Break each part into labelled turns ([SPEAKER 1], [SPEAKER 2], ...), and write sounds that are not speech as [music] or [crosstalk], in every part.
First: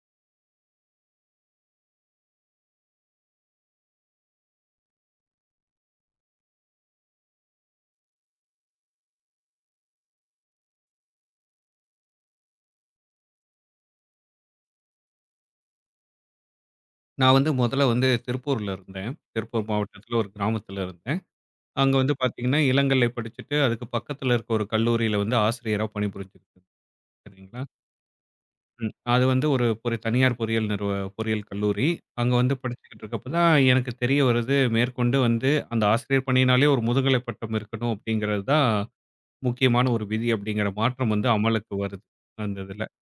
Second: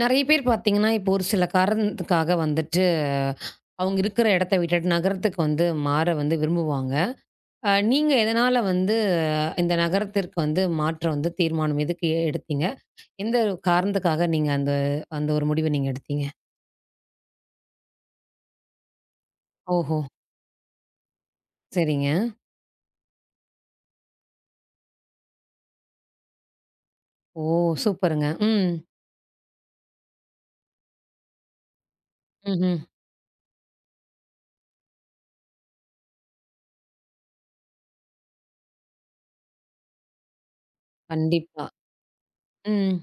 [SPEAKER 1] நெறைய பேர் பார்த்தீங்கன்னா, இப்போ ஒரு சில காரணத்துக்காக வந்துட்டு, அவங்க இருக்கிற இடத்த விட்டுட்டு நகரத்துக்கு வந்து மாற வந்து விரும்புவாங்க. நீங்க எதனால வந்து இந்த நகரத்திற்கு வந்து மாற்ற வந்து தீர்மானம் எதுக்கு எடுத்தீங்க? எந்த காரணத்துக்காக நீங்க அந்த அந்த ஒரு முடிவ நீங்க எடுத்தீங்க?
[SPEAKER 2] நான் வந்து முதல்ல வந்து திருப்பூர்ல இருந்தேன். திருப்பூர்
[SPEAKER 1] ஓஹோ!
[SPEAKER 2] மாவட்டத்தில ஒரு கிராமத்தில இருந்தேன். அங்க
[SPEAKER 1] சரிங்க.
[SPEAKER 2] வந்து பார்த்தீங்கன்னா, இளங்கலை படிச்சுட்டு அதுக்கு பக்கத்தில இருக்க ஒரு கல்லூரியில வந்து ஆசிரியரா பணிபுரிஞ்சுகிட்டு இருந்தேன்.
[SPEAKER 1] ஓ!
[SPEAKER 2] சரிங்களா?
[SPEAKER 1] சூப்பருங்க. ம்.
[SPEAKER 2] ம். அது வந்து ஒரு தனியார் பொறியியல் கல்லூரி. அங்க வந்து
[SPEAKER 1] ம்ஹ்ம்.
[SPEAKER 2] படிச்சுக்கிட்டு இருக்கப்ப தான் எனக்கு தெரிய வருது, மேற்கொண்டு வந்து அந்த ஆசிரியர் பணியினாலே ஒரு முதுகலை பட்டம் இருக்கணும் அப்படிங்கிறது தான் முக்கியமான ஒரு விதி அப்படிங்கிற மாற்றம் வந்து
[SPEAKER 1] கண்டிப்பா.
[SPEAKER 2] அமலுக்கு வருது, அந்த இதில.
[SPEAKER 1] ம்.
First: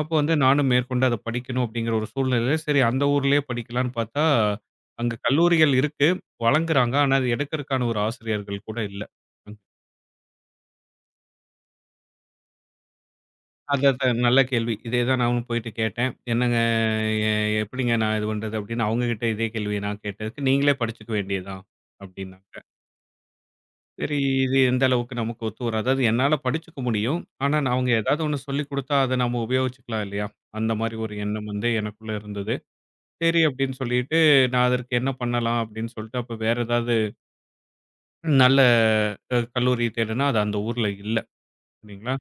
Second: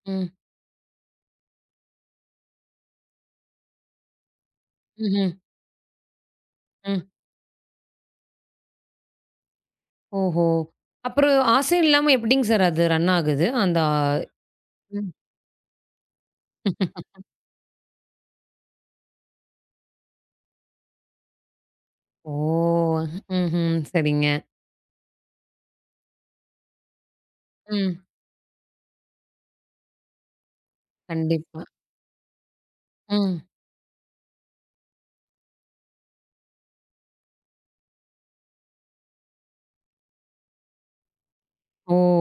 [SPEAKER 2] அப்போ
[SPEAKER 1] ம்.
[SPEAKER 2] வந்து நானும் மேற்கொண்டு அத படிக்கணும் அப்படிங்கிற ஒரு சூழ்நிலையில, சரி அந்த ஊர்லயே படிக்கலான்னு பார்த்தா, அங்க
[SPEAKER 1] ம்ஹ்ம்.
[SPEAKER 2] கல்லூரிகள் இருக்கு. வழங்குறாங்க.
[SPEAKER 1] ம்.
[SPEAKER 2] ஆனா, அது எடுக்கறக்கான ஒரு ஆசிரியர்கள் கூட இல்ல. ம்.
[SPEAKER 1] ஓஹோ! அப்புறம் ஆசை இல்லாம எப்படிங்க சார் அது ரன் ஆகுது? அந்த
[SPEAKER 2] அது
[SPEAKER 1] ஆ.
[SPEAKER 2] அதான் நல்ல கேள்வி. இதே
[SPEAKER 1] ம்.
[SPEAKER 2] தான் நானும் போயிட்டு கேட்டேன். "என்னங்க எ எப்படிங்க நான் இது பண்றது?" அப்படின்னு அவங்க கிட்ட இதே கேள்விய நான் கேட்டதுக்கு, "நீங்களே படிச்சுக்க வேண்டியது தான்" அப்படின்னாங்க.
[SPEAKER 1] ஓ! ம்ஹ்ம்.
[SPEAKER 2] சரி
[SPEAKER 1] சரிங்க.
[SPEAKER 2] இது எந்த அளவுக்கு நமக்கு ஒத்து வரும். அதாவது என்னால படிச்சுக்க முடியும். ஆனா, நான் அவங்க
[SPEAKER 1] ம்.
[SPEAKER 2] ஏதாவது ஒண்ணு சொல்லிக் குடுத்தா, அத நம்ம உபயோகிச்சுக்கலாம் இல்லையா? அந்த மாரி ஒரு எண்ணம்
[SPEAKER 1] கண்டிப்பா.
[SPEAKER 2] வந்து எனக்குள்ள இருந்தது.
[SPEAKER 1] ம்.
[SPEAKER 2] சரி அப்படின்னு சொல்லிட்டு, நான் அதற்கு என்ன பண்ணலாம் அப்படின்னு சொல்லிட்டு, அப்ப வேற ஏதாவது நல்ல கல்லூரி தேடுனா, அது அந்த ஊர்ல இல்ல.
[SPEAKER 1] ஓ!
[SPEAKER 2] சரிங்களா?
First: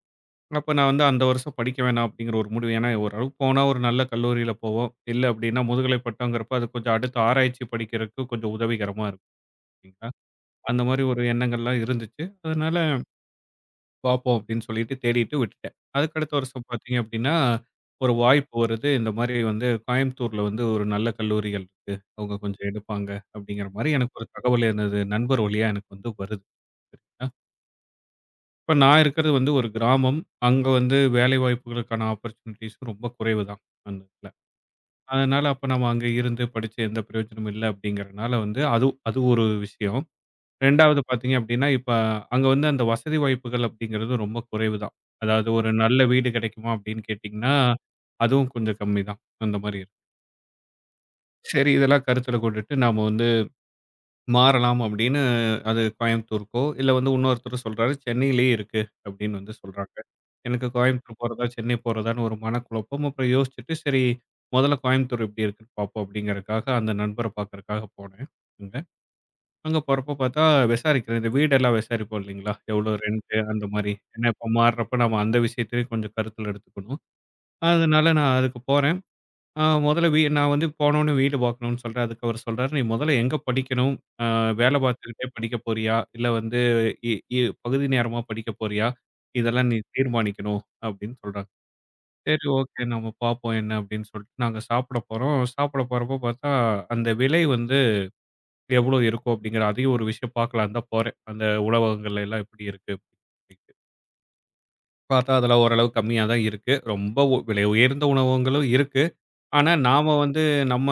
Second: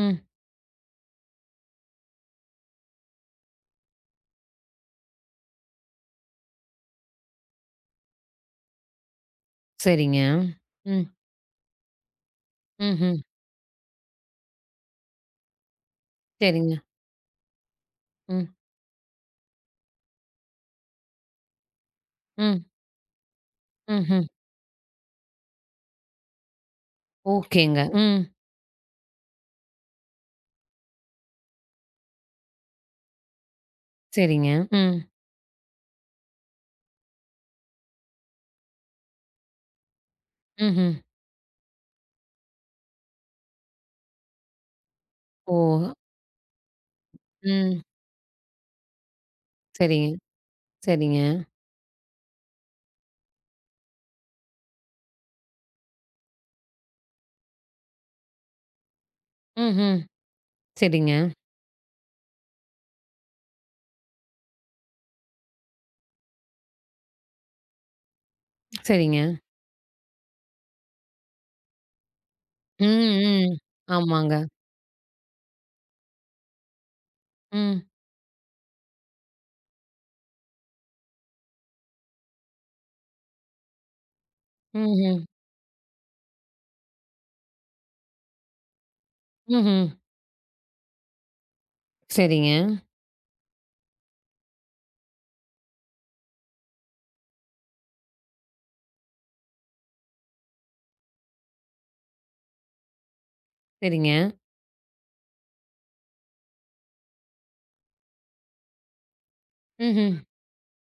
[SPEAKER 1] ம்.
[SPEAKER 2] அப்ப நான் வந்து அந்த வருஷம் படிக்க வேணாம் அப்படிங்கிற ஒரு முடிவு. ஏன்னா, ஓரளவு போனா ஒரு நல்ல கல்லூரியில போவோம். இல்ல அப்படின்னா, முதுகலை பட்டம்ங்கிறப்ப அது கொஞ்சம் அடுத்து ஆராய்ச்சி படிக்கிறதுக்கு கொஞ்சம் உதவிகரமா இருக்கும். சரிங்களா?
[SPEAKER 1] சரிங்க.
[SPEAKER 2] அந்த மாதிரி
[SPEAKER 1] ம்.
[SPEAKER 2] ஒரு எண்ணங்கள்லாம் இருந்துச்சு. அதனால
[SPEAKER 1] ம்ஹ்ம்.
[SPEAKER 2] பார்ப்போம் அப்படின்னு சொல்லிட்டு தேடிட்டு விட்டுட்டேன். அதுக்கடுத்த வருஷம்
[SPEAKER 1] சரிங்க.
[SPEAKER 2] பார்த்தீங்க அப்படின்னா, ஒரு
[SPEAKER 1] ம்.
[SPEAKER 2] வாய்ப்பு வருது. இந்த மாரி வந்து கோயம்புத்தூர்ல வந்து ஒரு நல்ல கல்லூரிகள் இருக்கு. அவங்க
[SPEAKER 1] ம்.
[SPEAKER 2] கொஞ்சம் எடுப்பாங்க அப்படிங்கிற மாரி எனக்கு
[SPEAKER 1] ம்ஹ்ம்.
[SPEAKER 2] ஒரு தகவல் எனது நண்பர் வழியா எனக்கு வந்து வருது. சரிங்களா.
[SPEAKER 1] ஓகேங்க. ம்.
[SPEAKER 2] இப்ப நான் இருக்கிறது வந்து ஒரு கிராமம். அங்க வந்து வேலைவாய்ப்புகளுக்கான ஆப்பர்ச்சுனிட்டீஸ் ரொம்ப குறைவு தான் அந்த இடத்துல.
[SPEAKER 1] சரிங்க. ம்.
[SPEAKER 2] அதனால அப்ப நம்ம அங்க இருந்து படிச்சு எந்த பிரயோஜனமும் இல்ல அப்படிங்கிறனால வந்து அது அது ஒரு விஷயம்.
[SPEAKER 1] ம்ஹ்ம்.
[SPEAKER 2] 2வது பார்த்தீங்க அப்படின்னா, இப்ப அங்க வந்து அந்த வசதி வாய்ப்புகள் அப்படிங்கிறது ரொம்ப குறைவு தான். அதாவது
[SPEAKER 1] ஓ!
[SPEAKER 2] ஒரு நல்ல வீடு கிடைக்குமா அப்படின்னு கேட்டீங்கன்னா,
[SPEAKER 1] ம்.
[SPEAKER 2] அதுவும் கொஞ்சம் கம்மி தான். அந்த மாரி இருக்கு.
[SPEAKER 1] சரிங்க, சரிங்க.
[SPEAKER 2] சரி இதெல்லாம் கருத்துல கொண்டுட்டு நாம வந்து மாறலாம் அப்படின்னு அது கோயம்புத்தூருக்கோ, இல்ல வந்து இன்னொருத்தர் சொல்றாரு சென்னையிலேயே இருக்கு அப்படின்னு வந்து சொல்றாங்க.
[SPEAKER 1] ம்ஹ்ம்.
[SPEAKER 2] எனக்கு
[SPEAKER 1] சரிங்க,
[SPEAKER 2] கோயம்புத்தூர் போறதா, சென்னை போறதான்னு ஒரு மனக்குழப்பம். அப்புறம் யோசிச்சுட்டு சரி முதல்ல கோயம்புத்தூர் எப்படி இருக்குன்னு பார்ப்போம் அப்படிங்கிறதுக்காக அந்த நண்பர பார்க்கறக்காக போனேன் அங்க.
[SPEAKER 1] சரிங்க.
[SPEAKER 2] அங்க போறப்போ பார்த்தா விசாரிக்கிறேன். இந்த வீடெல்லாம் விசாரிப்போம் இல்லைங்களா? எவ்வளோ ரென்ட்
[SPEAKER 1] ம், ம்.
[SPEAKER 2] அந்த மாரி. ஏன்னா
[SPEAKER 1] ஆமாங்க.
[SPEAKER 2] இப்ப மாறுறப்ப நம்ம அந்த விஷயத்தையும் கொஞ்சம் கருத்துல எடுத்துக்கணும்.
[SPEAKER 1] ம்.
[SPEAKER 2] அதனால நான் அதுக்கு போறேன். முதல்ல நான் வந்து போனோனே வீடு பார்க்கணும்னு சொல்றேன். அதுக்கு அவரு சொல்றாரு, "நீ முதல்ல எங்க படிக்கணும்? அ வேலை
[SPEAKER 1] ம்ஹ்ம்.
[SPEAKER 2] பார்த்துக்கிட்டே படிக்க போறியா? இல்ல வந்து இ இ பகுதி நேரமா படிக்க போறியா? இதெல்லாம் நீ
[SPEAKER 1] ம்ஹ்ம்.
[SPEAKER 2] தீர்மானிக்கணும்." அப்படின்னு சொல்றாங்க. சரி
[SPEAKER 1] சரிங்க,
[SPEAKER 2] ஓகே நம்ம பார்ப்போம் என்ன அப்படின்னு சொல்லிட்டு நாங்க சாப்பிட போறோம். சாப்பிட போறப்போ பார்த்தா அந்த விலை வந்து எவ்வளோ இருக்கும் அப்படிங்கிற அதையும் ஒரு விஷயம் பார்க்கலான்னு தான் போறேன். அந்த உணவகங்கள்ல எல்லாம் எப்படி இருக்கு அப்படின்ட்டு.
[SPEAKER 1] சரிங்க.
[SPEAKER 2] பார்த்தா அதெல்லாம் ஓரளவு கம்மியா தான் இருக்கு. ரொம்ப விலை உயர்ந்த உணவகங்களும் இருக்கு. ஆனா நாம
[SPEAKER 1] ம்ஹ்ம்.
[SPEAKER 2] வந்து நம்ம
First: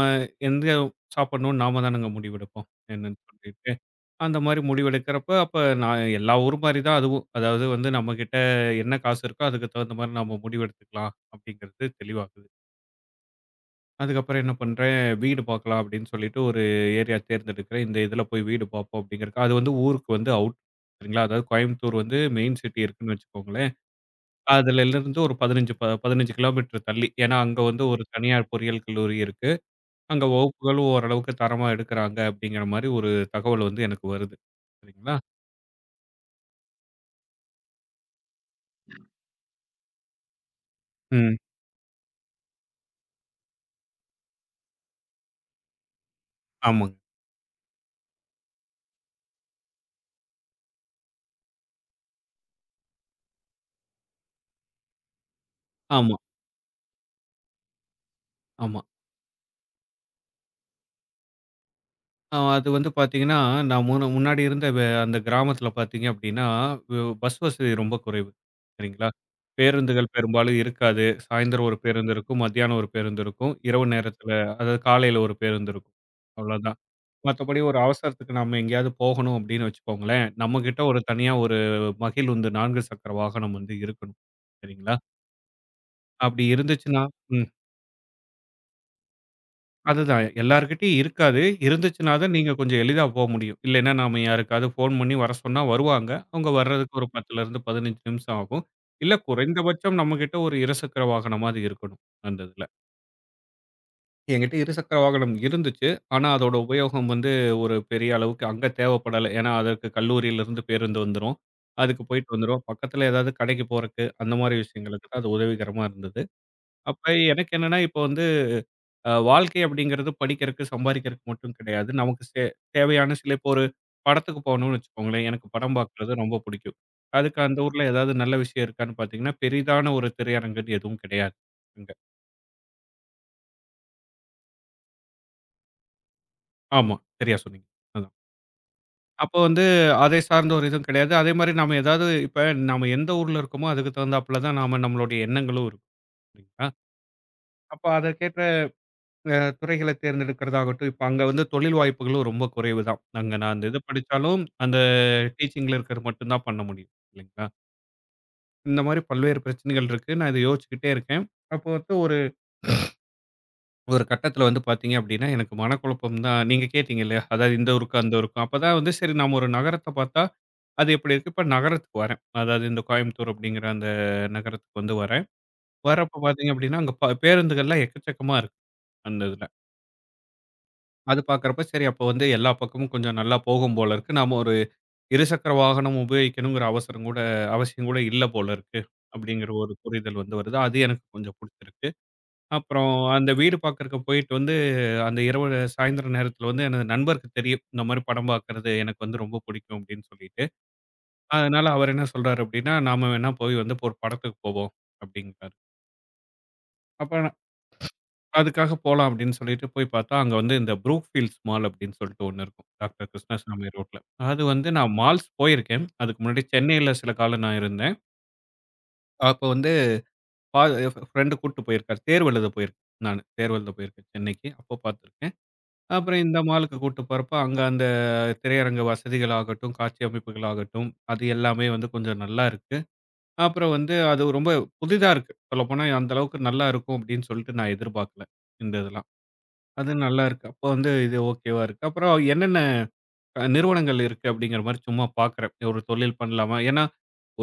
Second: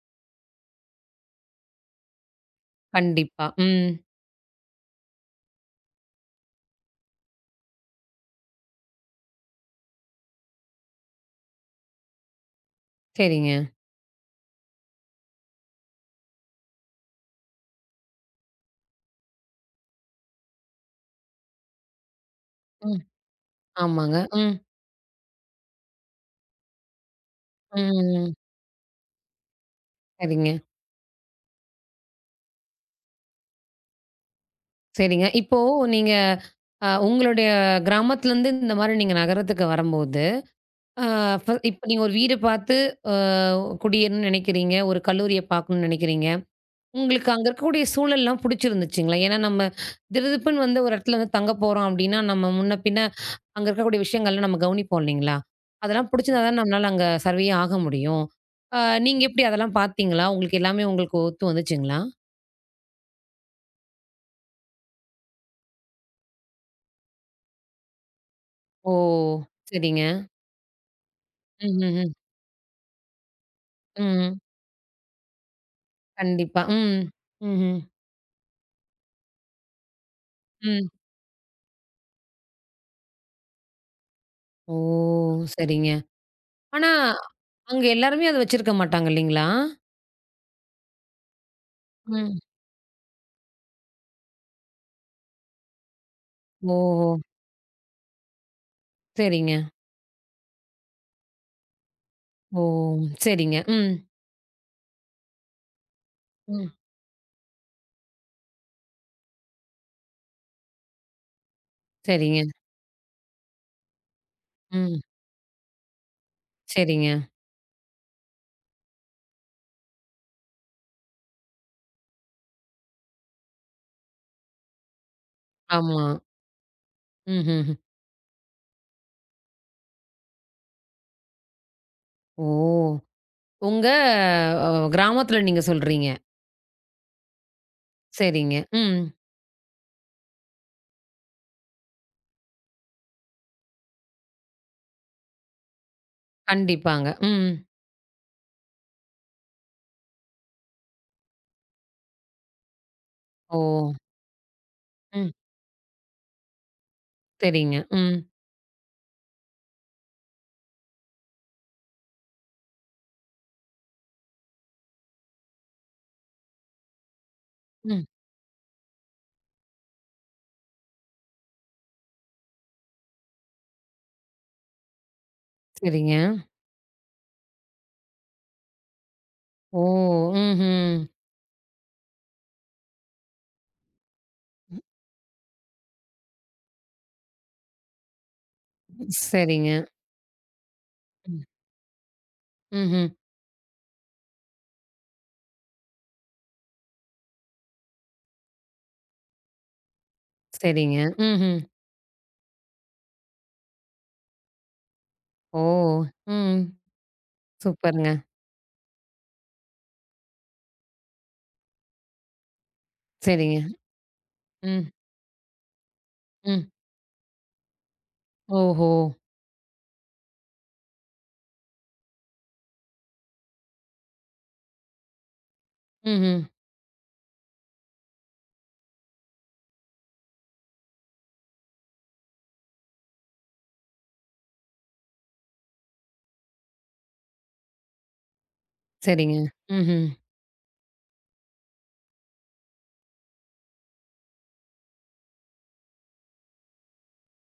[SPEAKER 2] எங்க சாப்பிடணும்னு நாம தானங்க முடிவெடுப்போம். என்னன்னு
[SPEAKER 1] கண்டிப்பா.
[SPEAKER 2] சொல்லிட்டு,
[SPEAKER 1] ம்.
[SPEAKER 2] அந்த மாரி முடிவெடுக்கிறப்ப அப்ப நான் எல்லா ஊர் மாரி தான் அதுவும். அதாவது வந்து நம்மகிட்ட என்ன காசு இருக்கோ அதுக்கு தகுந்த மாரி நம்ம முடிவெடுத்துக்கலாம் அப்படிங்கிறது தெளிவாகுது.
[SPEAKER 1] சரிங்க.
[SPEAKER 2] அதுக்கப்புறம் என்ன பண்றேன், வீடு பார்க்கலாம் அப்படின்னு சொல்லிட்டு ஒரு ஏரியா தேர்ந்தெடுக்கிறேன். இந்த இதில போய் வீடு பார்ப்போம் அப்படிங்கிறக்கு. அது வந்து ஊருக்கு வந்து அவுட் சரிங்களா? அதாவது கோயம்புத்தூர் வந்து மெயின் சிட்டி
[SPEAKER 1] ம்.
[SPEAKER 2] இருக்குன்னு வச்சுக்கோங்களேன்.
[SPEAKER 1] ஆமாங்க. ம்.
[SPEAKER 2] அதுலருந்து ஒரு 15 கிலோமீட்டர் தள்ளி. ஏன்னா, அங்க வந்து ஒரு
[SPEAKER 1] ம்.
[SPEAKER 2] தனியார் பொறியியல் கல்லூரி இருக்கு. அங்க
[SPEAKER 1] சரிங்க.
[SPEAKER 2] வகுப்புகளும் ஓரளவுக்கு தரமா எடுக்கிறாங்க அப்படிங்கிற மாரி ஒரு தகவல் வந்து எனக்கு வருது. சரிங்களா?
[SPEAKER 1] சரிங்க. இப்போ நீங்க உங்களுடைய கிராமத்துலருந்து இந்த மாரி நீங்க நகரத்துக்கு வரும்போது, அ
[SPEAKER 2] ம்.
[SPEAKER 1] ஃப இப்ப நீங்க ஒரு வீடு பார்த்து அ குடியேறணும்னு நெனைக்கிறீங்க. ஒரு கல்லூரிய பார்க்கணும்னு நெனைக்கிறீங்க.
[SPEAKER 2] ஆமாங்க.
[SPEAKER 1] உங்களுக்கு அங்க இருக்கக்கூடிய சூழல்லாம் புடிச்சிருந்துச்சுங்களா? ஏன்னா நம்ம திடுதிப்புன்னு வந்து ஒரு இடத்துல வந்து தங்க போறோம் அப்டின்னா, நம்ம முன்ன பின்ன அங்க இருக்கக்கூடிய விஷயங்கள்லாம் நம்ம கவனிப்போம் இல்லைங்களா? அதெல்லாம்
[SPEAKER 2] ஆமா,
[SPEAKER 1] புடிச்சிருந்தா தான் நம்மளால அங்க சர்வே ஆக முடியும். அ
[SPEAKER 2] ஆமா.
[SPEAKER 1] நீங்க எப்டி அதெல்லாம் பார்த்தீங்களா? உங்களுக்கு எல்லாமே ஒத்து வந்துச்சுங்களா?
[SPEAKER 2] அது வந்து பார்த்தீங்கன்னா, நான் முன்ன முன்னாடி இருந்த அந்த கிராமத்தில பார்த்தீங்க அப்படின்னா, பஸ் வசதி ரொம்ப குறைவு.
[SPEAKER 1] ஓ!
[SPEAKER 2] சரிங்களா?
[SPEAKER 1] சரிங்க.
[SPEAKER 2] பேருந்துகள் பெரும்பாலும் இருக்காது. சாயந்தரம் ஒரு
[SPEAKER 1] ம்ஹ்ஹ்ம்.
[SPEAKER 2] பேருந்து இருக்கும், மத்தியானம் ஒரு பேருந்து இருக்கும், இரவு நேரத்தில
[SPEAKER 1] ம். ம்
[SPEAKER 2] அதாவது காலையில ஒரு பேருந்து இருக்கும்.
[SPEAKER 1] கண்டிப்பா.
[SPEAKER 2] அவ்வளோதான்.
[SPEAKER 1] ம்.
[SPEAKER 2] மத்தபடி ஒரு
[SPEAKER 1] ம்ஹ்ம்.
[SPEAKER 2] அவசரத்துக்கு நம்ம எங்கேயாவது போகணும் அப்படின்னு வச்சுக்கோங்களேன், நம்மகிட்ட
[SPEAKER 1] ம்.
[SPEAKER 2] ஒரு தனியா ஒரு மகிழுந்து 4 சக்கர வாகனம் வந்து இருக்கணும்.
[SPEAKER 1] ஓ!
[SPEAKER 2] சரிங்களா?
[SPEAKER 1] சரிங்க.
[SPEAKER 2] அப்படி
[SPEAKER 1] ஆனா,
[SPEAKER 2] இருந்துச்சுன்னா ம்.
[SPEAKER 1] அங்க எல்லாருமே அத வச்சிருக்க மாட்டாங்க இல்லைங்களா?
[SPEAKER 2] அதுதான். எல்லார்கிட்டயும் இருக்காது. இருந்துச்சுன்னா தான்
[SPEAKER 1] ம்.
[SPEAKER 2] நீங்க கொஞ்சம் எளிதா போ முடியும். இல்லைன்னா நாம யாருக்காவது ஃபோன் பண்ணி வர சொன்னா வருவாங்க. அவங்க வர்றதுக்கு ஒரு
[SPEAKER 1] ஓஹோ!
[SPEAKER 2] 10லேருந்து 15 நிமிஷம் ஆகும். இல்ல
[SPEAKER 1] சரிங்க.
[SPEAKER 2] குறைந்தபட்சம் நம்மகிட்ட ஒரு இருசக்கர வாகனமாவது இருக்கணும், அந்த
[SPEAKER 1] ஓ!
[SPEAKER 2] இதுல.
[SPEAKER 1] சரிங்க. ம்.
[SPEAKER 2] என்கிட்ட இருசக்கர வாகனம் இருந்துச்சு. ஆனா அதோட
[SPEAKER 1] ம்.
[SPEAKER 2] உபயோகம் வந்து ஒரு பெரிய அளவுக்கு அங்க தேவைப்படல. ஏன்னா அதற்கு கல்லூரியிலிருந்து பேருந்து வந்துரும். அதுக்கு போயிட்டு
[SPEAKER 1] சரிங்க.
[SPEAKER 2] வந்துருவோம். பக்கத்துல ஏதாவது கடைக்கு போறக்கு, அந்த மாரி
[SPEAKER 1] ம்.
[SPEAKER 2] விஷயங்களுக்கு தான் அது உதவிகரமா இருந்தது. அப்ப
[SPEAKER 1] சரிங்க.
[SPEAKER 2] எனக்கு என்னன்னா, இப்ப வந்து வாழ்க்கை அப்படிங்கிறது படிக்கிறக்கு, சம்பாரிக்கிறக்கு மட்டும் கிடையாது. நமக்கு தேவையான சில இப்போ ஒரு படத்துக்கு போகணும்னு வச்சுக்கோங்களேன். எனக்கு படம்
[SPEAKER 1] ஆமா.
[SPEAKER 2] பார்க்குறது ரொம்ப பிடிக்கும். அதுக்கு அந்த
[SPEAKER 1] ம்ஹ்ஹ்ம்.
[SPEAKER 2] ஊர்ல ஏதாவது நல்ல விஷயம் இருக்கான்னு பார்த்தீங்கன்னா, பெரிதான ஒரு திரையரங்குன்னு எதுவும் கிடையாது அங்க.
[SPEAKER 1] ஓ! உங்க அ கிராமத்துல நீங்க சொல்றீங்க.
[SPEAKER 2] ஆமா, சரியா சொன்னீங்க. அதான்.
[SPEAKER 1] சரிங்க. ம்.
[SPEAKER 2] அப்போ வந்து அதை சார்ந்த ஒரு இதுவும் கிடையாது. அதேமாரி நம்ம ஏதாவது இப்ப நம்ம எந்த ஊர்ல இருக்கோமோ, அதுக்கு தகுந்தாப்புல தான் நாம நம்மளுடைய எண்ணங்களும் இருக்கும். இல்லைங்களா?
[SPEAKER 1] கண்டிப்பாங்க. ம்.
[SPEAKER 2] அப்ப அதற்கேத்த துறைகள தேர்ந்தெடுக்கிறதாகட்டும், இப்ப அங்க வந்து தொழில் வாய்ப்புகளும் ரொம்ப குறைவு தான். அங்க நான்
[SPEAKER 1] ஓ!
[SPEAKER 2] அந்த இது படிச்சாலும், அந்த
[SPEAKER 1] ம்.
[SPEAKER 2] டீச்சிங்ல இருக்கிறது மட்டும் தான் பண்ண முடியும். இல்லைங்களா?
[SPEAKER 1] சரிங்க. ம்.
[SPEAKER 2] இந்த மாரி பல்வேறு பிரச்சனைகள் இருக்கு. நான் இத யோசிச்சுக்கிட்டே இருக்கேன். அப்போ வந்து ஒரு ஒரு கட்டத்தில வந்து பார்த்தீங்க அப்படின்னா, எனக்கு மனக்குழப்பம் தான். நீங்க கேட்டீங்க இல்லையா? அதாவது இந்த ஊருக்கும்,
[SPEAKER 1] ம்.
[SPEAKER 2] அந்த ஊருக்கும். அப்பதான் வந்து சரி நாம ஒரு நகரத்த பார்த்தா, அது எப்படி இருக்கு? இப்ப நகரத்துக்கு வரேன். அதாவது இந்த கோயம்புத்தூர் அப்படிங்கிற அந்த நகரத்துக்கு வந்து வரேன்.
[SPEAKER 1] சரிங்க.
[SPEAKER 2] வரப்ப பார்த்தீங்க அப்படின்னா, அங்க பேருந்துகள்லாம் எக்கச்சக்கமா இருக்கு. அந்த இதுல.
[SPEAKER 1] ஓ! ம்ஹ்ம்.
[SPEAKER 2] அது பார்க்குறப்ப, சரி அப்போ வந்து எல்லா பக்கமும் கொஞ்சம் நல்லா போகும் போல இருக்கு. நாம ஒரு இருசக்கர வாகனம் உபயோகிக்கணுங்கிற அவசரம் கூட அவசியம் கூட இல்ல போல இருக்கு. அப்படிங்கிற ஒரு
[SPEAKER 1] சரிங்க.
[SPEAKER 2] புரிதல் வந்து வருது. அது எனக்கு கொஞ்சம்
[SPEAKER 1] ம்.
[SPEAKER 2] புடிச்சிருக்கு. அப்புறம்
[SPEAKER 1] ம்ஹ்ம்.
[SPEAKER 2] அந்த வீடு பார்க்கறக்கு போயிட்டு வந்து, அந்த இரவு சாயந்திர நேரத்தில வந்து எனது நண்பருக்கு தெரியும். இந்த மாரி படம் பார்க்கறது எனக்கு வந்து ரொம்ப பிடிக்கும் அப்படின்னு சொல்லிட்டு.
[SPEAKER 1] சரிங்க. ம்ஹ்ம்.
[SPEAKER 2] அதனால அவர் என்ன சொல்றாரு அப்படின்னா, "நாம வேணா போய் வந்து ஒரு படத்துக்கு போவோம்" அப்படிங்கிறாரு.
[SPEAKER 1] ஓ! ம்.
[SPEAKER 2] அப்ப
[SPEAKER 1] சூப்பருங்க.
[SPEAKER 2] அதுக்காக போலாம் அப்படின்னு சொல்லிட்டு போய் பார்த்தா, அங்க வந்து இந்த புரூக்ஃபீல்ட்ஸ் மால் அப்படின்னு சொல்லிட்டு ஒண்ணு இருக்கும். டாக்டர்
[SPEAKER 1] சரிங்க.
[SPEAKER 2] கிருஷ்ணசாமி ரோட்ல. அது வந்து
[SPEAKER 1] ம்,
[SPEAKER 2] நான் மால்ஸ் போயிருக்கேன். அதுக்கு முன்னாடி
[SPEAKER 1] ம்.
[SPEAKER 2] சென்னையில சில காலம் நான் இருந்தேன்.
[SPEAKER 1] ஓஹோ!
[SPEAKER 2] அப்ப வந்து பா ஃப்ரெண்ட் கூட்டு போயிருக்காரு. தேர்வு எழுத போயிருக்கேன் நானு. தேர்வு எழுத போயிருக்கேன் சென்னைக்கு. அப்போ பார்த்துருக்கேன். அப்புறம் இந்த
[SPEAKER 1] ம்ஹ்ம்.
[SPEAKER 2] மாலுக்கு கூட்டு போறப்ப, அங்க அந்த திரையரங்க வசதிகள் ஆகட்டும், காட்சி அமைப்புகள் ஆகட்டும், அது எல்லாமே வந்து கொஞ்சம் நல்லா இருக்கு. அப்புறம் வந்து அது ரொம்ப புதிதா இருக்கு. சொல்லப்போனா அந்த அளவுக்கு நல்லா இருக்கும் அப்படின்னு சொல்லிட்டு நான் எதிர்பார்க்கல. இந்த இதெல்லாம்.
[SPEAKER 1] சரிங்க.
[SPEAKER 2] அது
[SPEAKER 1] ம்ஹ்ம்.
[SPEAKER 2] நல்லா இருக்கு. அப்போ வந்து இது ஓகேவா இருக்கு. அப்புறம் என்னென்ன நிறுவனங்கள் இருக்கு அப்படிங்கிற மாரி சும்மா பார்க்குறேன். ஒரு தொழில் பண்ணலாமா? ஏன்னா,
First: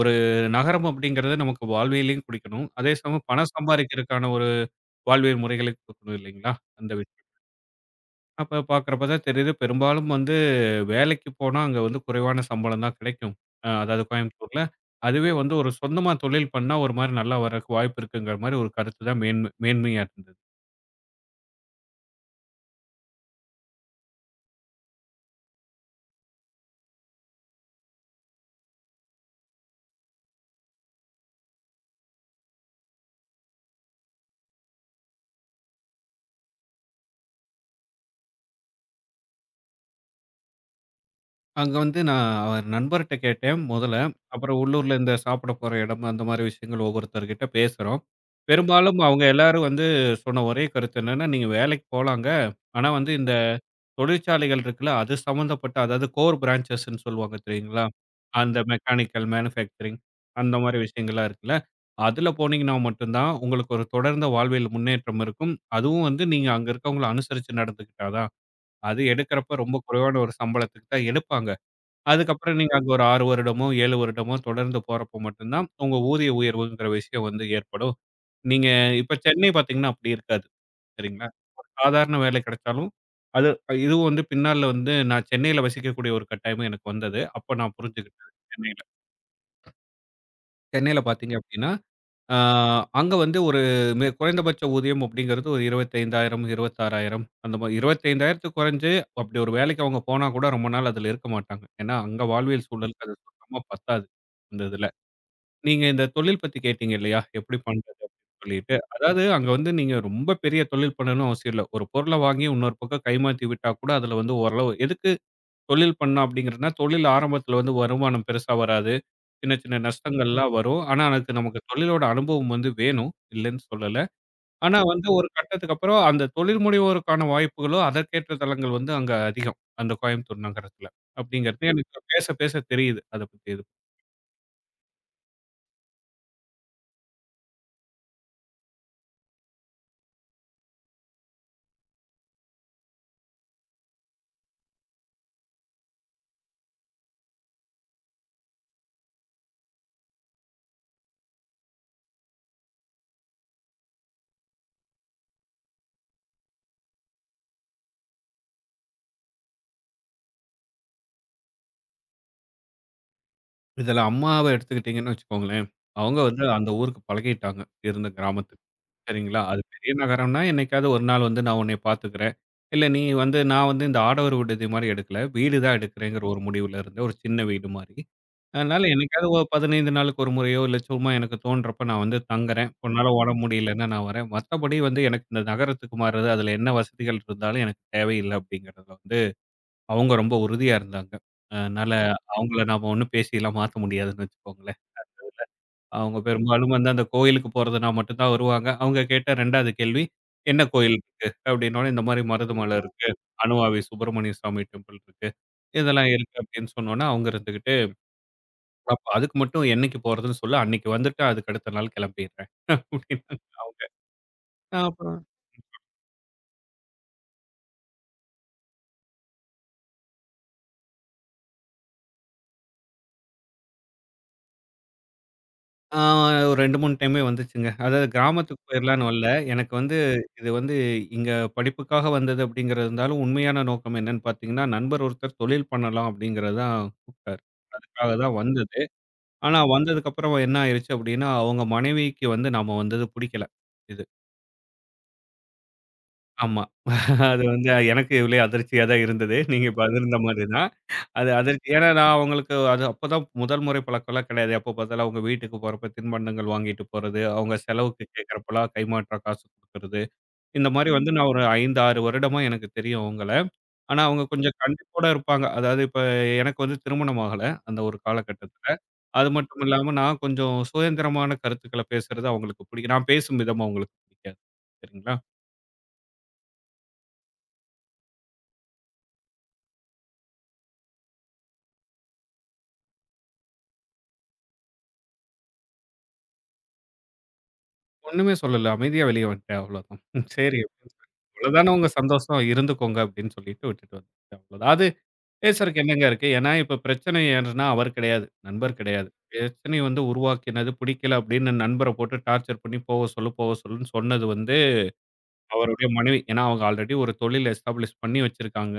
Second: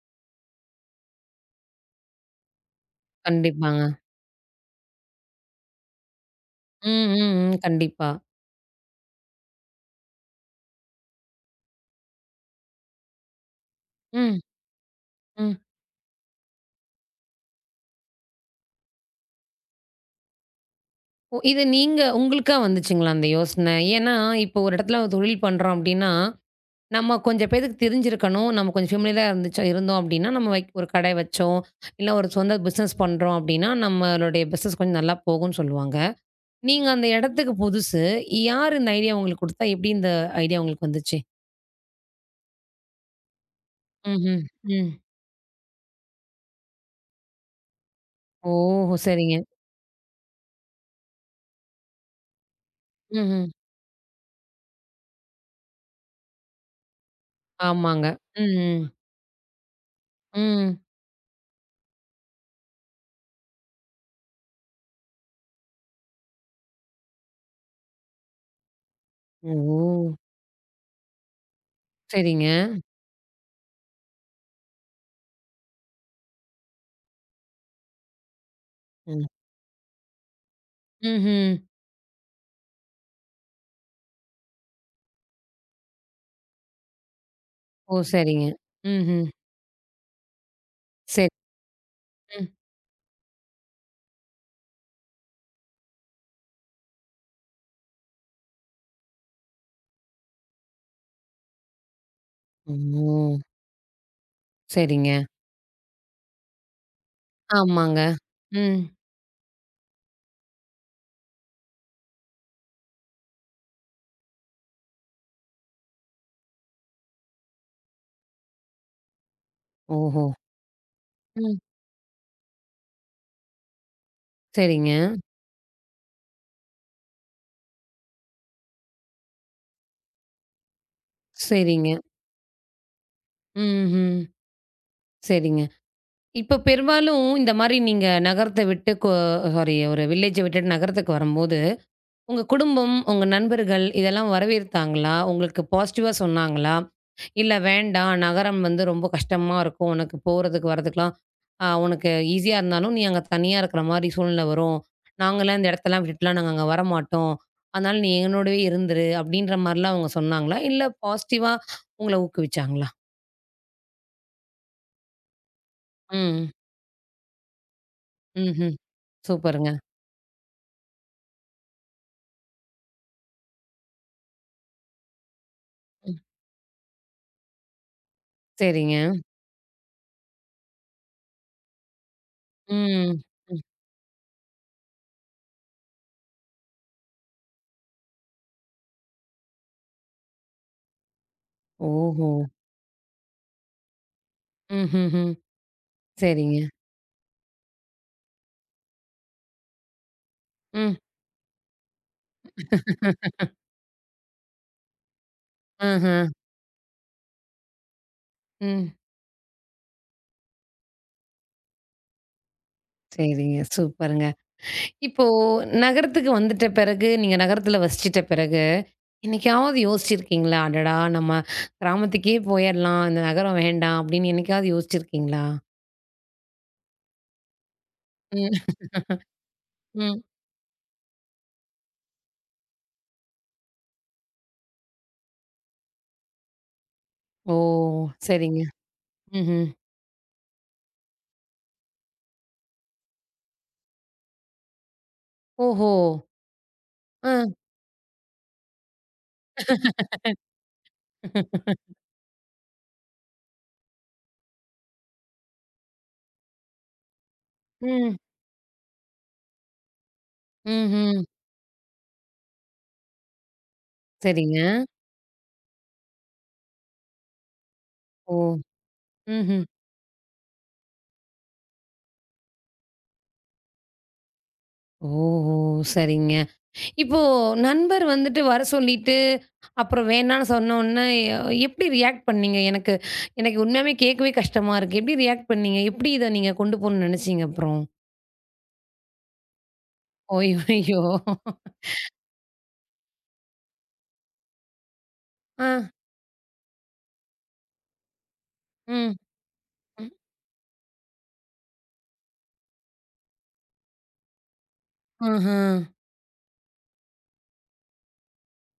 [SPEAKER 2] ஒரு நகரம் அப்படிங்கிறது நமக்கு வாழ்வியலையும் குடிக்கணும். அதே சமயம் பணம்
[SPEAKER 1] கண்டிப்பாங்க.
[SPEAKER 2] சம்பாதிக்கிறதுக்கான ஒரு வாழ்வியல் முறைகளையும் குடுக்கணும் இல்லைங்களா? அந்த
[SPEAKER 1] ம்,
[SPEAKER 2] விஷயம்.
[SPEAKER 1] ம், ம். கண்டிப்பா.
[SPEAKER 2] அப்ப பார்க்குறப்ப தான் தெரியுது, பெரும்பாலும் வந்து வேலைக்கு போனா அங்க வந்து குறைவான சம்பளம் தான் கிடைக்கும். அதாவது
[SPEAKER 1] ம்,
[SPEAKER 2] கோயம்புத்தூர்ல. அதுவே வந்து
[SPEAKER 1] ம்.
[SPEAKER 2] ஒரு சொந்தமா தொழில் பண்ணா ஒரு மாரி நல்லா வரக்கு வாய்ப்பு இருக்குங்கிற மாரி ஒரு கருத்து தான் மேன்மையா இருந்தது.
[SPEAKER 1] ஓ! இது நீங்க உங்களுக்கா வந்துச்சுங்களா அந்த யோசனை? ஏன்னா, இப்போ ஒரு இடத்துல தொழில் பண்றோம் அப்டின்னா, நம்ம கொஞ்சம் பேத்துக்கு தெரிஞ்சிருக்கணும். நம்ம கொஞ்சம் ஃபெமிலியரா இருந்துச்சோ இருந்தோம் அப்டின்னா, நம்ம ஒரு கடை வச்சோம், இல்ல ஒரு சொந்த பிசினஸ் பண்றோம் அப்டின்னா, நம்மளுடைய பிசினஸ் கொஞ்சம் நல்லா போகும்னு சொல்லுவாங்க. நீங்க அந்த இடத்துக்கு புதுசு. யார் இந்த ஐடியா உங்களுக்கு குடுத்தா? எப்டி இந்த ஐடியா உங்களுக்கு வந்துச்சு?
[SPEAKER 2] அங்க வந்து நான் அவர் நண்பர்ட்ட கேட்டேன் முதல்ல.
[SPEAKER 1] ம்ஹ்ம்.
[SPEAKER 2] அப்புறம்
[SPEAKER 1] ம்.
[SPEAKER 2] உள்ளூர்ல இந்த சாப்பிட போற இடம், அந்த மாரி விஷயங்கள் ஒவ்வொருத்தர்கிட்ட பேசுறோம்.
[SPEAKER 1] ஓஹோ!
[SPEAKER 2] பெரும்பாலும் அவங்க
[SPEAKER 1] சரிங்க.
[SPEAKER 2] எல்லாரும் வந்து சொன்ன ஒரே கருத்து என்னன்னா, "நீங்க வேலைக்கு போலாங்க. ஆனா வந்து இந்த
[SPEAKER 1] ம்ஹ்ம்.
[SPEAKER 2] தொழிற்சாலைகள் இருக்குல்ல, அது சம்மந்தப்பட்ட அதாவது கோர் பிரான்ச்சஸ்ன்னு சொல்லுவாங்க தெரியுங்களா?
[SPEAKER 1] ஆமாங்க. ம்,
[SPEAKER 2] அந்த
[SPEAKER 1] ம்.
[SPEAKER 2] மெக்கானிக்கல், மேனுஃபேக்சரிங் அந்த மாரி
[SPEAKER 1] ம்.
[SPEAKER 2] விஷயங்கள்லாம் இருக்குல்ல, அதுல போனீங்கன்னா மட்டும் தான் உங்களுக்கு ஒரு தொடர்ந்த வாழ்வியல் முன்னேற்றம் இருக்கும். அதுவும் வந்து நீங்க அங்க இருக்கவங்கள அனுசரிச்சு நடந்துக்கிட்டா தான். அது எடுக்கிறப்ப
[SPEAKER 1] ஓ!
[SPEAKER 2] ரொம்ப குறைவான ஒரு சம்பளத்துக்கு தான் எடுப்பாங்க."
[SPEAKER 1] சரிங்க.
[SPEAKER 2] அதுக்கப்புறம் நீங்க அங்க ஒரு 6 வருடமோ, 7 வருடமோ தொடர்ந்து போறப்போ மட்டும் தான், உங்க ஊதிய உயர்வுங்கிற விஷயம் வந்து ஏற்படும். நீங்க இப்ப
[SPEAKER 1] ம்.
[SPEAKER 2] சென்னை பார்த்தீங்கன்னா அப்படி இருக்காது. சரிங்களா?
[SPEAKER 1] ம்ஹ்ம்.
[SPEAKER 2] சாதாரண வேலை கிடைச்சாலும், அது இதுவும் வந்து பின்னால வந்து நான் சென்னையில வசிக்கக்கூடிய ஒரு கட்டாயமும் எனக்கு வந்தது. அப்ப நான்
[SPEAKER 1] ஓ!
[SPEAKER 2] புரிஞ்சுகிட்டது
[SPEAKER 1] சரிங்க.
[SPEAKER 2] சென்னையில.
[SPEAKER 1] ம்ஹ்ம்.
[SPEAKER 2] சென்னையில
[SPEAKER 1] சரி.
[SPEAKER 2] பார்த்தீங்க அப்படின்னா ஆ
[SPEAKER 1] ம்.
[SPEAKER 2] அங்க வந்து ஒரு குறைந்தபட்ச ஊதியம் அப்படிங்கிறது ஒரு 25,000 26,000 அந்த மாரி 25,000த்துக்கு குறைஞ்சு அப்படி ஒரு வேலைக்கு அவங்க போனா கூட ரொம்ப நாள் அதில இருக்க மாட்டாங்க. ஏன்னா, அங்க வாழ்வியல் சூழலுக்கு
[SPEAKER 1] ஓ!
[SPEAKER 2] அது சுத்தமா பத்தாது, அந்த இதுல.
[SPEAKER 1] சரிங்க.
[SPEAKER 2] நீங்க இந்த தொழில் பத்தி கேட்டீங்க இல்லையா? எப்படி பண்றது
[SPEAKER 1] ஆமாங்க.
[SPEAKER 2] அப்படின்னு சொல்லிட்டு.
[SPEAKER 1] ம்.
[SPEAKER 2] அதாவது அங்க வந்து நீங்க ரொம்ப பெரிய தொழில் பண்ணணும்னு அவசியம் இல்ல. ஒரு பொருள வாங்கி இன்னொரு பக்கம் கைமாத்தி விட்டா கூட அதில வந்து ஓரளவு எதுக்கு தொழில் பண்ணோம் அப்படிங்கிறதுனா, தொழில் ஆரம்பத்தில வந்து வருமானம் பெருசா வராது. சின்ன, சின்ன
[SPEAKER 1] ஓஹோ!
[SPEAKER 2] நஷ்டங்கள்லாம் வரும். ஆனா, அதுக்கு நமக்கு
[SPEAKER 1] ம்.
[SPEAKER 2] தொழிலோட அனுபவம் வந்து வேணும். இல்லன்னு சொல்லல. ஆனா
[SPEAKER 1] சரிங்க,
[SPEAKER 2] வந்து ஒரு கட்டத்துக்கு அப்புறம் அந்த தொழில் முனைவோருக்கான வாய்ப்புகளோ, அதற்கேற்ற தளங்கள் வந்து அங்க அதிகம். அந்த கோயம்புத்தூர் நகரத்தில. அப்படிங்கிறது
[SPEAKER 1] சரிங்க.
[SPEAKER 2] எனக்கு பேச, பேச தெரியுது. அத பத்தி இது
[SPEAKER 1] ம்ஹ்ம். சரிங்க. இப்ப பெரும்பாலும் இந்த மாரி நீங்க நகரத்த விட்டு சாரி ஒரு வில்லேஜ விட்டுட்டு நகரத்துக்கு வரும்போது உங்க குடும்பம், உங்க நண்பர்கள் இதெல்லாம் வரவேற்த்தாங்களா? உங்களுக்கு பாசிட்டிவா சொன்னாங்களா? இல்ல வேண்டாம், நகரம் வந்து ரொம்ப கஷ்டமா இருக்கும். உனக்கு போறதுக்கு, வரதுக்குலாம் உனக்கு ஈஸியா இருந்தாலும், நீ அங்க தனியா இருக்கிற மாரி சூழ்நிலை வரும். நாங்கலாம் இந்த இடத்தலாம் விட்டுட்டுலாம் நாங்க அங்க வரமாட்டோம். அதனால நீ எங்களோடவே இருந்துரு." அப்படின்ற மாரிலாம் அவங்க சொன்னாங்களா? இல்ல பாசிட்டிவா உங்கள ஊக்குவிச்சாங்களா?
[SPEAKER 2] இதுல அம்மாவ எடுத்துக்கிட்டீங்கன்னு வச்சுக்கோங்களேன், அவங்க வந்து
[SPEAKER 1] ம்.
[SPEAKER 2] ம். அந்த ஊருக்கு பழகிட்டாங்க. இருந்த கிராமத்துக்கு.
[SPEAKER 1] ம்ஹ்ம்.
[SPEAKER 2] சரிங்களா? அது
[SPEAKER 1] சூப்பருங்க.
[SPEAKER 2] பெரிய நகரம்னா, என்னைக்காவது ஒரு நாள் வந்து நான் உன்னைய பார்த்துக்கிறேன். இல்ல நீ வந்து நான் வந்து இந்த ஆடவர் விடுதி மாரி எடுக்கல. வீடு தான்
[SPEAKER 1] ம்.
[SPEAKER 2] எடுக்கிறேங்கிற ஒரு முடிவுல இருந்தேன். ஒரு சின்ன வீடு மாரி. அதனால
[SPEAKER 1] சரிங்க.
[SPEAKER 2] என்னைக்காவது ஒரு 15 நாளுக்கு ஒரு முறையோ, இல்ல சும்மா எனக்கு தோன்றப்ப நான் வந்து தங்குறேன். உன்னால
[SPEAKER 1] ம்.
[SPEAKER 2] உடம்பு
[SPEAKER 1] ம்.
[SPEAKER 2] முடியலன்னா நான் வரேன். மத்தபடி வந்து எனக்கு இந்த நகரத்துக்கு மாறுறது, அதுல என்ன வசதிகள் இருந்தாலும் எனக்கு தேவையில்ல அப்படிங்கிறதுல வந்து அவங்க ரொம்ப உறுதியா இருந்தாங்க. அதனால ம்.
[SPEAKER 1] ஓஹோ!
[SPEAKER 2] அவங்கள நாம ஒண்ணும் பேசிலாம் மாத்த முடியாதுன்னு வச்சுக்கோங்களேன்.
[SPEAKER 1] ம்ஹ்ஹ்ம்.
[SPEAKER 2] அவங்க
[SPEAKER 1] சரிங்க.
[SPEAKER 2] பெரும்பாலும் வந்து அந்த கோயிலுக்கு போறதுனா மட்டும் தான் வருவாங்க. அவங்க கேட்ட 2வது கேள்வி, "என்ன கோயில்
[SPEAKER 1] ம்.
[SPEAKER 2] இருக்கு?" அப்படின்னோனே, "இந்த மாரி மருதமலை இருக்கு.
[SPEAKER 1] [laughs]
[SPEAKER 2] அனுவாவி சுப்பிரமணிய சுவாமி டெம்பிள் இருக்கு.
[SPEAKER 1] ஆஹ.
[SPEAKER 2] இதெல்லாம் இருக்கு" அப்படின்னு சொன்னோனே, அவங்க இருந்துகிட்டு,
[SPEAKER 1] ம்.
[SPEAKER 2] "அப்ப அதுக்கு மட்டும் என்னைக்கு போறதுன்னு சொல்லு, அன்னைக்கு வந்துட்டு அதுக்கு அடுத்த நாள் கிளம்பிடுறேன்" அப்படின்னாங்க
[SPEAKER 1] சரிங்க.
[SPEAKER 2] அவங்க.
[SPEAKER 1] சூப்பருங்க.
[SPEAKER 2] அப்புறம்
[SPEAKER 1] இப்போ நகரத்துக்கு வந்துட்ட பிறகு, நீங்க நகரத்துல வசிச்சிட்ட பிறகு, என்னைக்காவது யோசிச்சிருக்கீங்களா? அடடா! நம்ம கிராமத்துக்கே போயிரலாம். இந்த நகரம் வேண்டாம் அப்படின்னு என்னைக்காவது யோசிச்சிருக்கீங்களா?
[SPEAKER 2] ஆ ஒரு 2, 3 டைமே வந்துச்சுங்க. அதாவது கிராமத்துக்கு
[SPEAKER 1] ம்,
[SPEAKER 2] போயிரலான்னு வல்ல. எனக்கு வந்து
[SPEAKER 1] ம்.
[SPEAKER 2] இது வந்து இங்க படிப்புக்காக வந்தது அப்படிங்கிறது இருந்தாலும், உண்மையான நோக்கம் என்னன்னு பார்த்தீங்கன்னா, நண்பர் ஒருத்தர் தொழில் பண்ணலாம் அப்படிங்கிறது தான் கூப்ட்டாரு.
[SPEAKER 1] ஓ!
[SPEAKER 2] அதுக்காக தான்
[SPEAKER 1] சரிங்க.
[SPEAKER 2] வந்தது. ஆனா
[SPEAKER 1] ம்ஹ்ம்.
[SPEAKER 2] வந்ததுக்கப்புறம் என்ன ஆயிருச்சு அப்படின்னா, அவங்க மனைவிக்கு வந்து நாம வந்தது புடிக்கல. இது
[SPEAKER 1] ஓஹோ!
[SPEAKER 2] ஆமா.
[SPEAKER 1] அ.
[SPEAKER 2] அது வந்து எனக்கு இதுலயே அதிர்ச்சியா தான் இருந்தது. நீங்க பகிர்ந்த மாரி தான். அது அதிர்ச்சி. ஏன்னா நான் அவங்களுக்கு அது அப்பதான் முதல் முறை பழக்கம்லாம் கிடையாது. எப்ப பார்த்தாலும் அவங்க வீட்டுக்கு போறப்ப தின்பண்டங்கள் வாங்கிட்டு போறது, அவங்க செலவுக்கு
[SPEAKER 1] ம்.
[SPEAKER 2] கேட்கறப்பலாம் கைமாற்றா காசு குடுக்கறது. இந்த மாரி வந்து
[SPEAKER 1] ம்ஹ்ம்.
[SPEAKER 2] நான் ஒரு 5, 6 வருடமா எனக்கு தெரியும் அவங்கள. ஆனா அவங்க கொஞ்சம்
[SPEAKER 1] சரிங்க.
[SPEAKER 2] கண்டிப்போட இருப்பாங்க. அதாவது இப்ப எனக்கு வந்து திருமணம் ஆகல, அந்த ஒரு
[SPEAKER 1] ஓ!
[SPEAKER 2] காலகட்டத்துல. அது மட்டும்
[SPEAKER 1] ம்ஹ்ம்.
[SPEAKER 2] இல்லாம நான் கொஞ்சம் சுதந்திரமான கருத்துக்கள பேசுறது அவங்களுக்கு பிடிக்கும். நான் பேசும் விதம் அவங்களுக்கு பிடிக்காது. சரிங்களா?
[SPEAKER 1] ஓஹோ! சரிங்க. இப்போ நண்பர் வந்துட்டு வர சொல்லிட்டு, அப்புறம் வேணான்னு சொன்னோன்னே, எ எப்படி ரியாக்ட் பண்ணீங்க? எனக்கு எனக்கு உண்மையாவே கேட்கவே கஷ்டமா இருக்கு. எப்படி ரியாக்ட் பண்ணீங்க? எப்படி இத நீங்க கொண்டு போணும்னு நெனச்சீங்க அப்புறம்?
[SPEAKER 2] ஒண்ணுமே சொல்லல. அமைதியா வெளிய வந்துட்டேன் அவ்வளோதான். ம் சரி அப்படின்னு
[SPEAKER 1] அய்யய்யோ!
[SPEAKER 2] சொல்லி, இவ்வளோதானே உங்க சந்தோஷம் இருந்துக்கோங்க அப்படின்னு சொல்லிட்டு விட்டுட்டு வந்துட்டேன் அவ்வளோதான். அது
[SPEAKER 1] ஆ,
[SPEAKER 2] பேசுறதுக்கு என்னங்க இருக்கு? ஏன்னா இப்ப பிரச்சனை என்னன்னா அவர் கிடையாது. நண்பர் கிடையாது.
[SPEAKER 1] ம்,
[SPEAKER 2] பிரச்சனை வந்து
[SPEAKER 1] ம்.
[SPEAKER 2] உருவாக்கினது பிடிக்கல அப்படின்னு நண்பர போட்டு டார்ச்சர் பண்ணி போக சொல்லு, போக சொல்லுன்னு சொன்னது வந்து
[SPEAKER 1] ஆஹா.
[SPEAKER 2] அவருடைய மனைவி. ஏன்னா அவங்க ஆல்ரெடி ஒரு தொழில் எஸ்டாப்ளிஷ் பண்ணி வச்சிருக்காங்க.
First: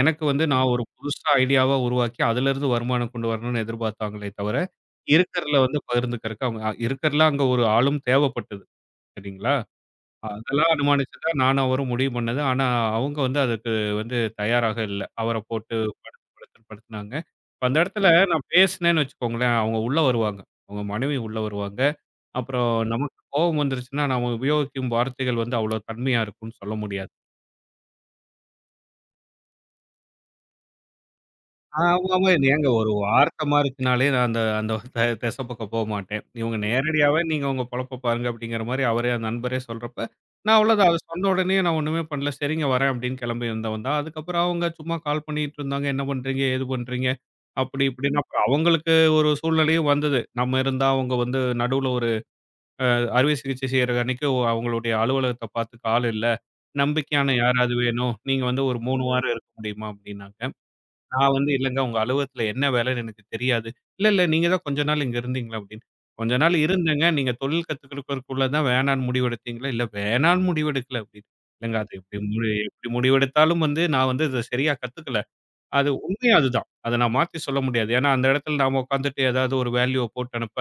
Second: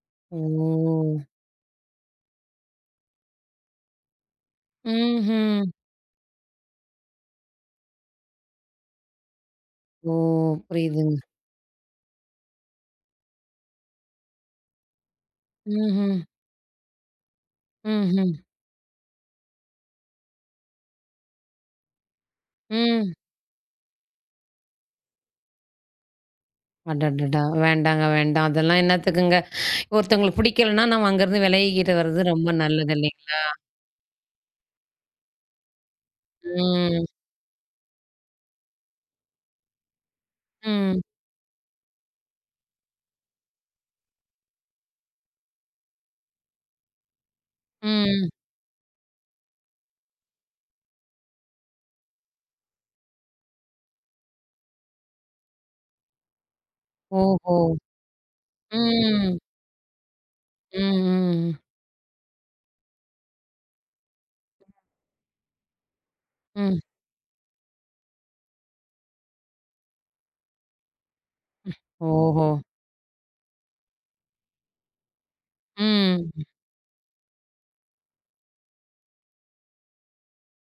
[SPEAKER 2] எனக்கு வந்து நான் ஒரு
[SPEAKER 1] ஓ!
[SPEAKER 2] புதுசா ஐடியாவா உருவாக்கி அதிலிருந்து வருமானம் கொண்டு வரணும்னு எதிர்பார்த்தாங்களே தவிர, இருக்கிறதுல
[SPEAKER 1] ம்ஹ்ம்.
[SPEAKER 2] வந்து பகிர்ந்துக்கிறதுக்கு அவங்க இருக்கிறதுல அங்க ஒரு ஆளும் தேவைப்பட்டது. சரிங்களா?
[SPEAKER 1] ஓ!
[SPEAKER 2] அதெல்லாம்
[SPEAKER 1] புரியுதுங்க.
[SPEAKER 2] அனுமானிச்சு தான் நானும் அவரும் முடிவு பண்ணது. ஆனா, அவங்க வந்து அதுக்கு வந்து தயாராக இல்ல. அவர போட்டு
[SPEAKER 1] ம்ஹ்ம்.
[SPEAKER 2] படுத்துனாங்க. இப்ப அந்த இடத்துல ம்.
[SPEAKER 1] ம்ஹ்ம்.
[SPEAKER 2] நான் பேசினேன்னு வச்சுக்கோங்களேன், அவங்க உள்ள வருவாங்க. அவங்க மனைவி உள்ள வருவாங்க. அப்புறம் ம்.
[SPEAKER 1] ம்.
[SPEAKER 2] நமக்கு கோவம் வந்துருச்சுன்னா, நாம உபயோகிக்கும் வார்த்தைகள் வந்து அவ்வளோ தன்மையா இருக்கும்னு சொல்ல முடியாது.
[SPEAKER 1] அடடடா! வேண்டாங்க, வேண்டாம். அதெல்லாம் என்னத்துக்குங்க? ஒருத்தவங்களுக்கு பிடிக்கலன்னா, நம்ம அங்கருந்து விலகிக்கிட்டு
[SPEAKER 2] ஆமாமா.
[SPEAKER 1] வர்றது ரொம்ப
[SPEAKER 2] ஏங்க ஒரு
[SPEAKER 1] நல்லது இல்லைங்களா?
[SPEAKER 2] வார்த்தை மாறுச்சுனாலே நான் அந்த அந்த திச பக்கம் போமாட்டேன். இவங்க
[SPEAKER 1] ம்.
[SPEAKER 2] நேரடியாவே நீங்க உங்க பொழப்ப பாருங்க அப்படிங்கிற மாரி அவரே அந்த நண்பரே சொல்றப்ப, நான் அவ்வளோதான். அது
[SPEAKER 1] ம்.
[SPEAKER 2] சொன்ன உடனே நான் ஒண்ணுமே பண்ணல. சரிங்க வரேன் அப்படின்னு கிளம்பி வந்தவன் தான். அதுக்கப்புறம் அவங்க சும்மா கால் பண்ணிட்டு இருந்தாங்க. என்ன பண்றீங்க? ஏது பண்றீங்க? அப்படி இப்படின்னு
[SPEAKER 1] ம்.
[SPEAKER 2] அப்புறம் அவங்களுக்கு ஒரு சூழ்நிலையும் வந்தது. நம்ம இருந்தா அவங்க வந்து நடுவுல ஒரு அறுவை சிகிச்சை செய்யற அன்னைக்கு அவங்களுடைய அலுவலகத்த பார்த்துக்க ஆள் இல்ல. நம்பிக்கையான
[SPEAKER 1] ஓஹோ!
[SPEAKER 2] யாராவது வேணும். நீங்க வந்து ஒரு 3 வாரம்
[SPEAKER 1] ம்.
[SPEAKER 2] இருக்க முடியுமா? அப்படின்னாங்க.
[SPEAKER 1] ம்,
[SPEAKER 2] நான் வந்து
[SPEAKER 1] ம்,
[SPEAKER 2] இல்லங்க உங்க அலுவலகத்துல என்ன வேலைன்னு எனக்கு தெரியாது. இல்ல, இல்ல நீங்க தான் கொஞ்ச நாள் இங்க இருந்தீங்களா? அப்படின்னு. கொஞ்ச நாள்
[SPEAKER 1] ம்.
[SPEAKER 2] இருந்தேங்க. நீங்க தொழில் கத்துக்கிறதுக்குள்ள தான் வேணான்னு முடிவெடுத்தீங்களா? இல்ல வேணான்னு முடிவெடுக்கல அப்படின்னு. இல்லங்க அது
[SPEAKER 1] ஓஹோ!
[SPEAKER 2] எப்படி முடிவெடுத்தாலும் வந்து நான் வந்து இத சரியா கத்துக்கல. அது உண்மையும்
[SPEAKER 1] ம்.
[SPEAKER 2] அதுதான். அத நான் மாத்தி சொல்ல முடியாது. ஏன்னா அந்த இடத்துல நாம உட்காந்துட்டு ஏதாவது ஒரு வேல்யூவ போட்டு அனுப்ப,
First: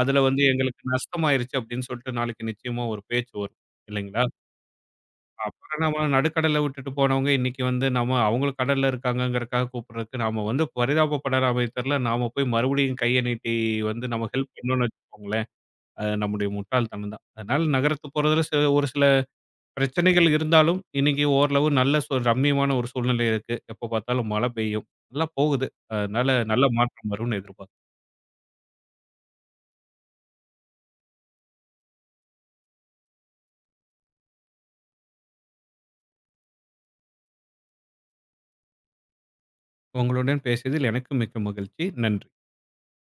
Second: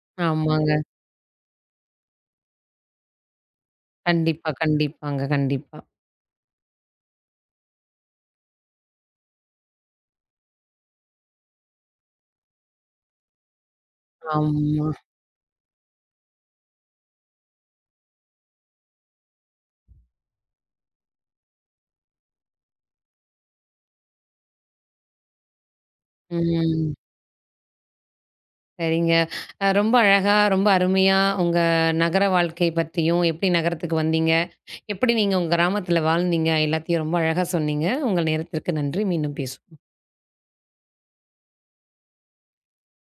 [SPEAKER 2] அதுல வந்து
[SPEAKER 1] ஆமாங்க.
[SPEAKER 2] எங்களுக்கு நஷ்டமாயிருச்சு அப்படின்னு சொல்லிட்டு நாளைக்கு நிச்சயமா ஒரு பேச்சு வரும். இல்லைங்களா?
[SPEAKER 1] கண்டிப்பா, கண்டிப்பாங்க. கண்டிப்பா.
[SPEAKER 2] அப்புறம் நம்ம நடுக்கடல்ல விட்டுட்டு போனவங்க இன்னைக்கு வந்து நம்ம அவங்களும் கடல்ல இருக்காங்கங்கறக்காக கூப்பிடுறதுக்கு நாம வந்து பரிதாபப்படாத தெரியல நாம போய் மறுபடியும் கைய நீட்டி வந்து நம்ம ஹெல்ப் பண்ணணும்னு
[SPEAKER 1] ஆமா.
[SPEAKER 2] வச்சுக்கோங்களேன். அது நம்முடைய முட்டாள்தனம் தான். அதனால நகரத்து போறதுல ஒரு சில பிரச்சனைகள் இருந்தாலும், இன்னைக்கு ஓரளவு நல்ல ரம்மியமான ஒரு சூழ்நிலை இருக்கு. எப்ப பார்த்தாலும் மழை பெய்யும். நல்லா போகுது. அதனால நல்ல
[SPEAKER 1] ம்.
[SPEAKER 2] மாற்றம் வரும்னு எதிர்பார்க்கிறேன்.
[SPEAKER 1] சரிங்க. ரொம்ப அழகா, ரொம்ப அருமையா உங்க நகர வாழ்க்கை பத்தியும், எப்படி நகரத்துக்கு வந்தீங்க? எப்படி நீங்க உங்க கிராமத்தில வாழ்ந்தீங்க? எல்லாத்தையும் ரொம்ப அழகா சொன்னீங்க. உங்கள் நேரத்திற்கு நன்றி. மீண்டும் பேசுவோம்.
[SPEAKER 2] உங்களுடன் பேசியதில் எனக்கு மிக்க மகிழ்ச்சி. நன்றி.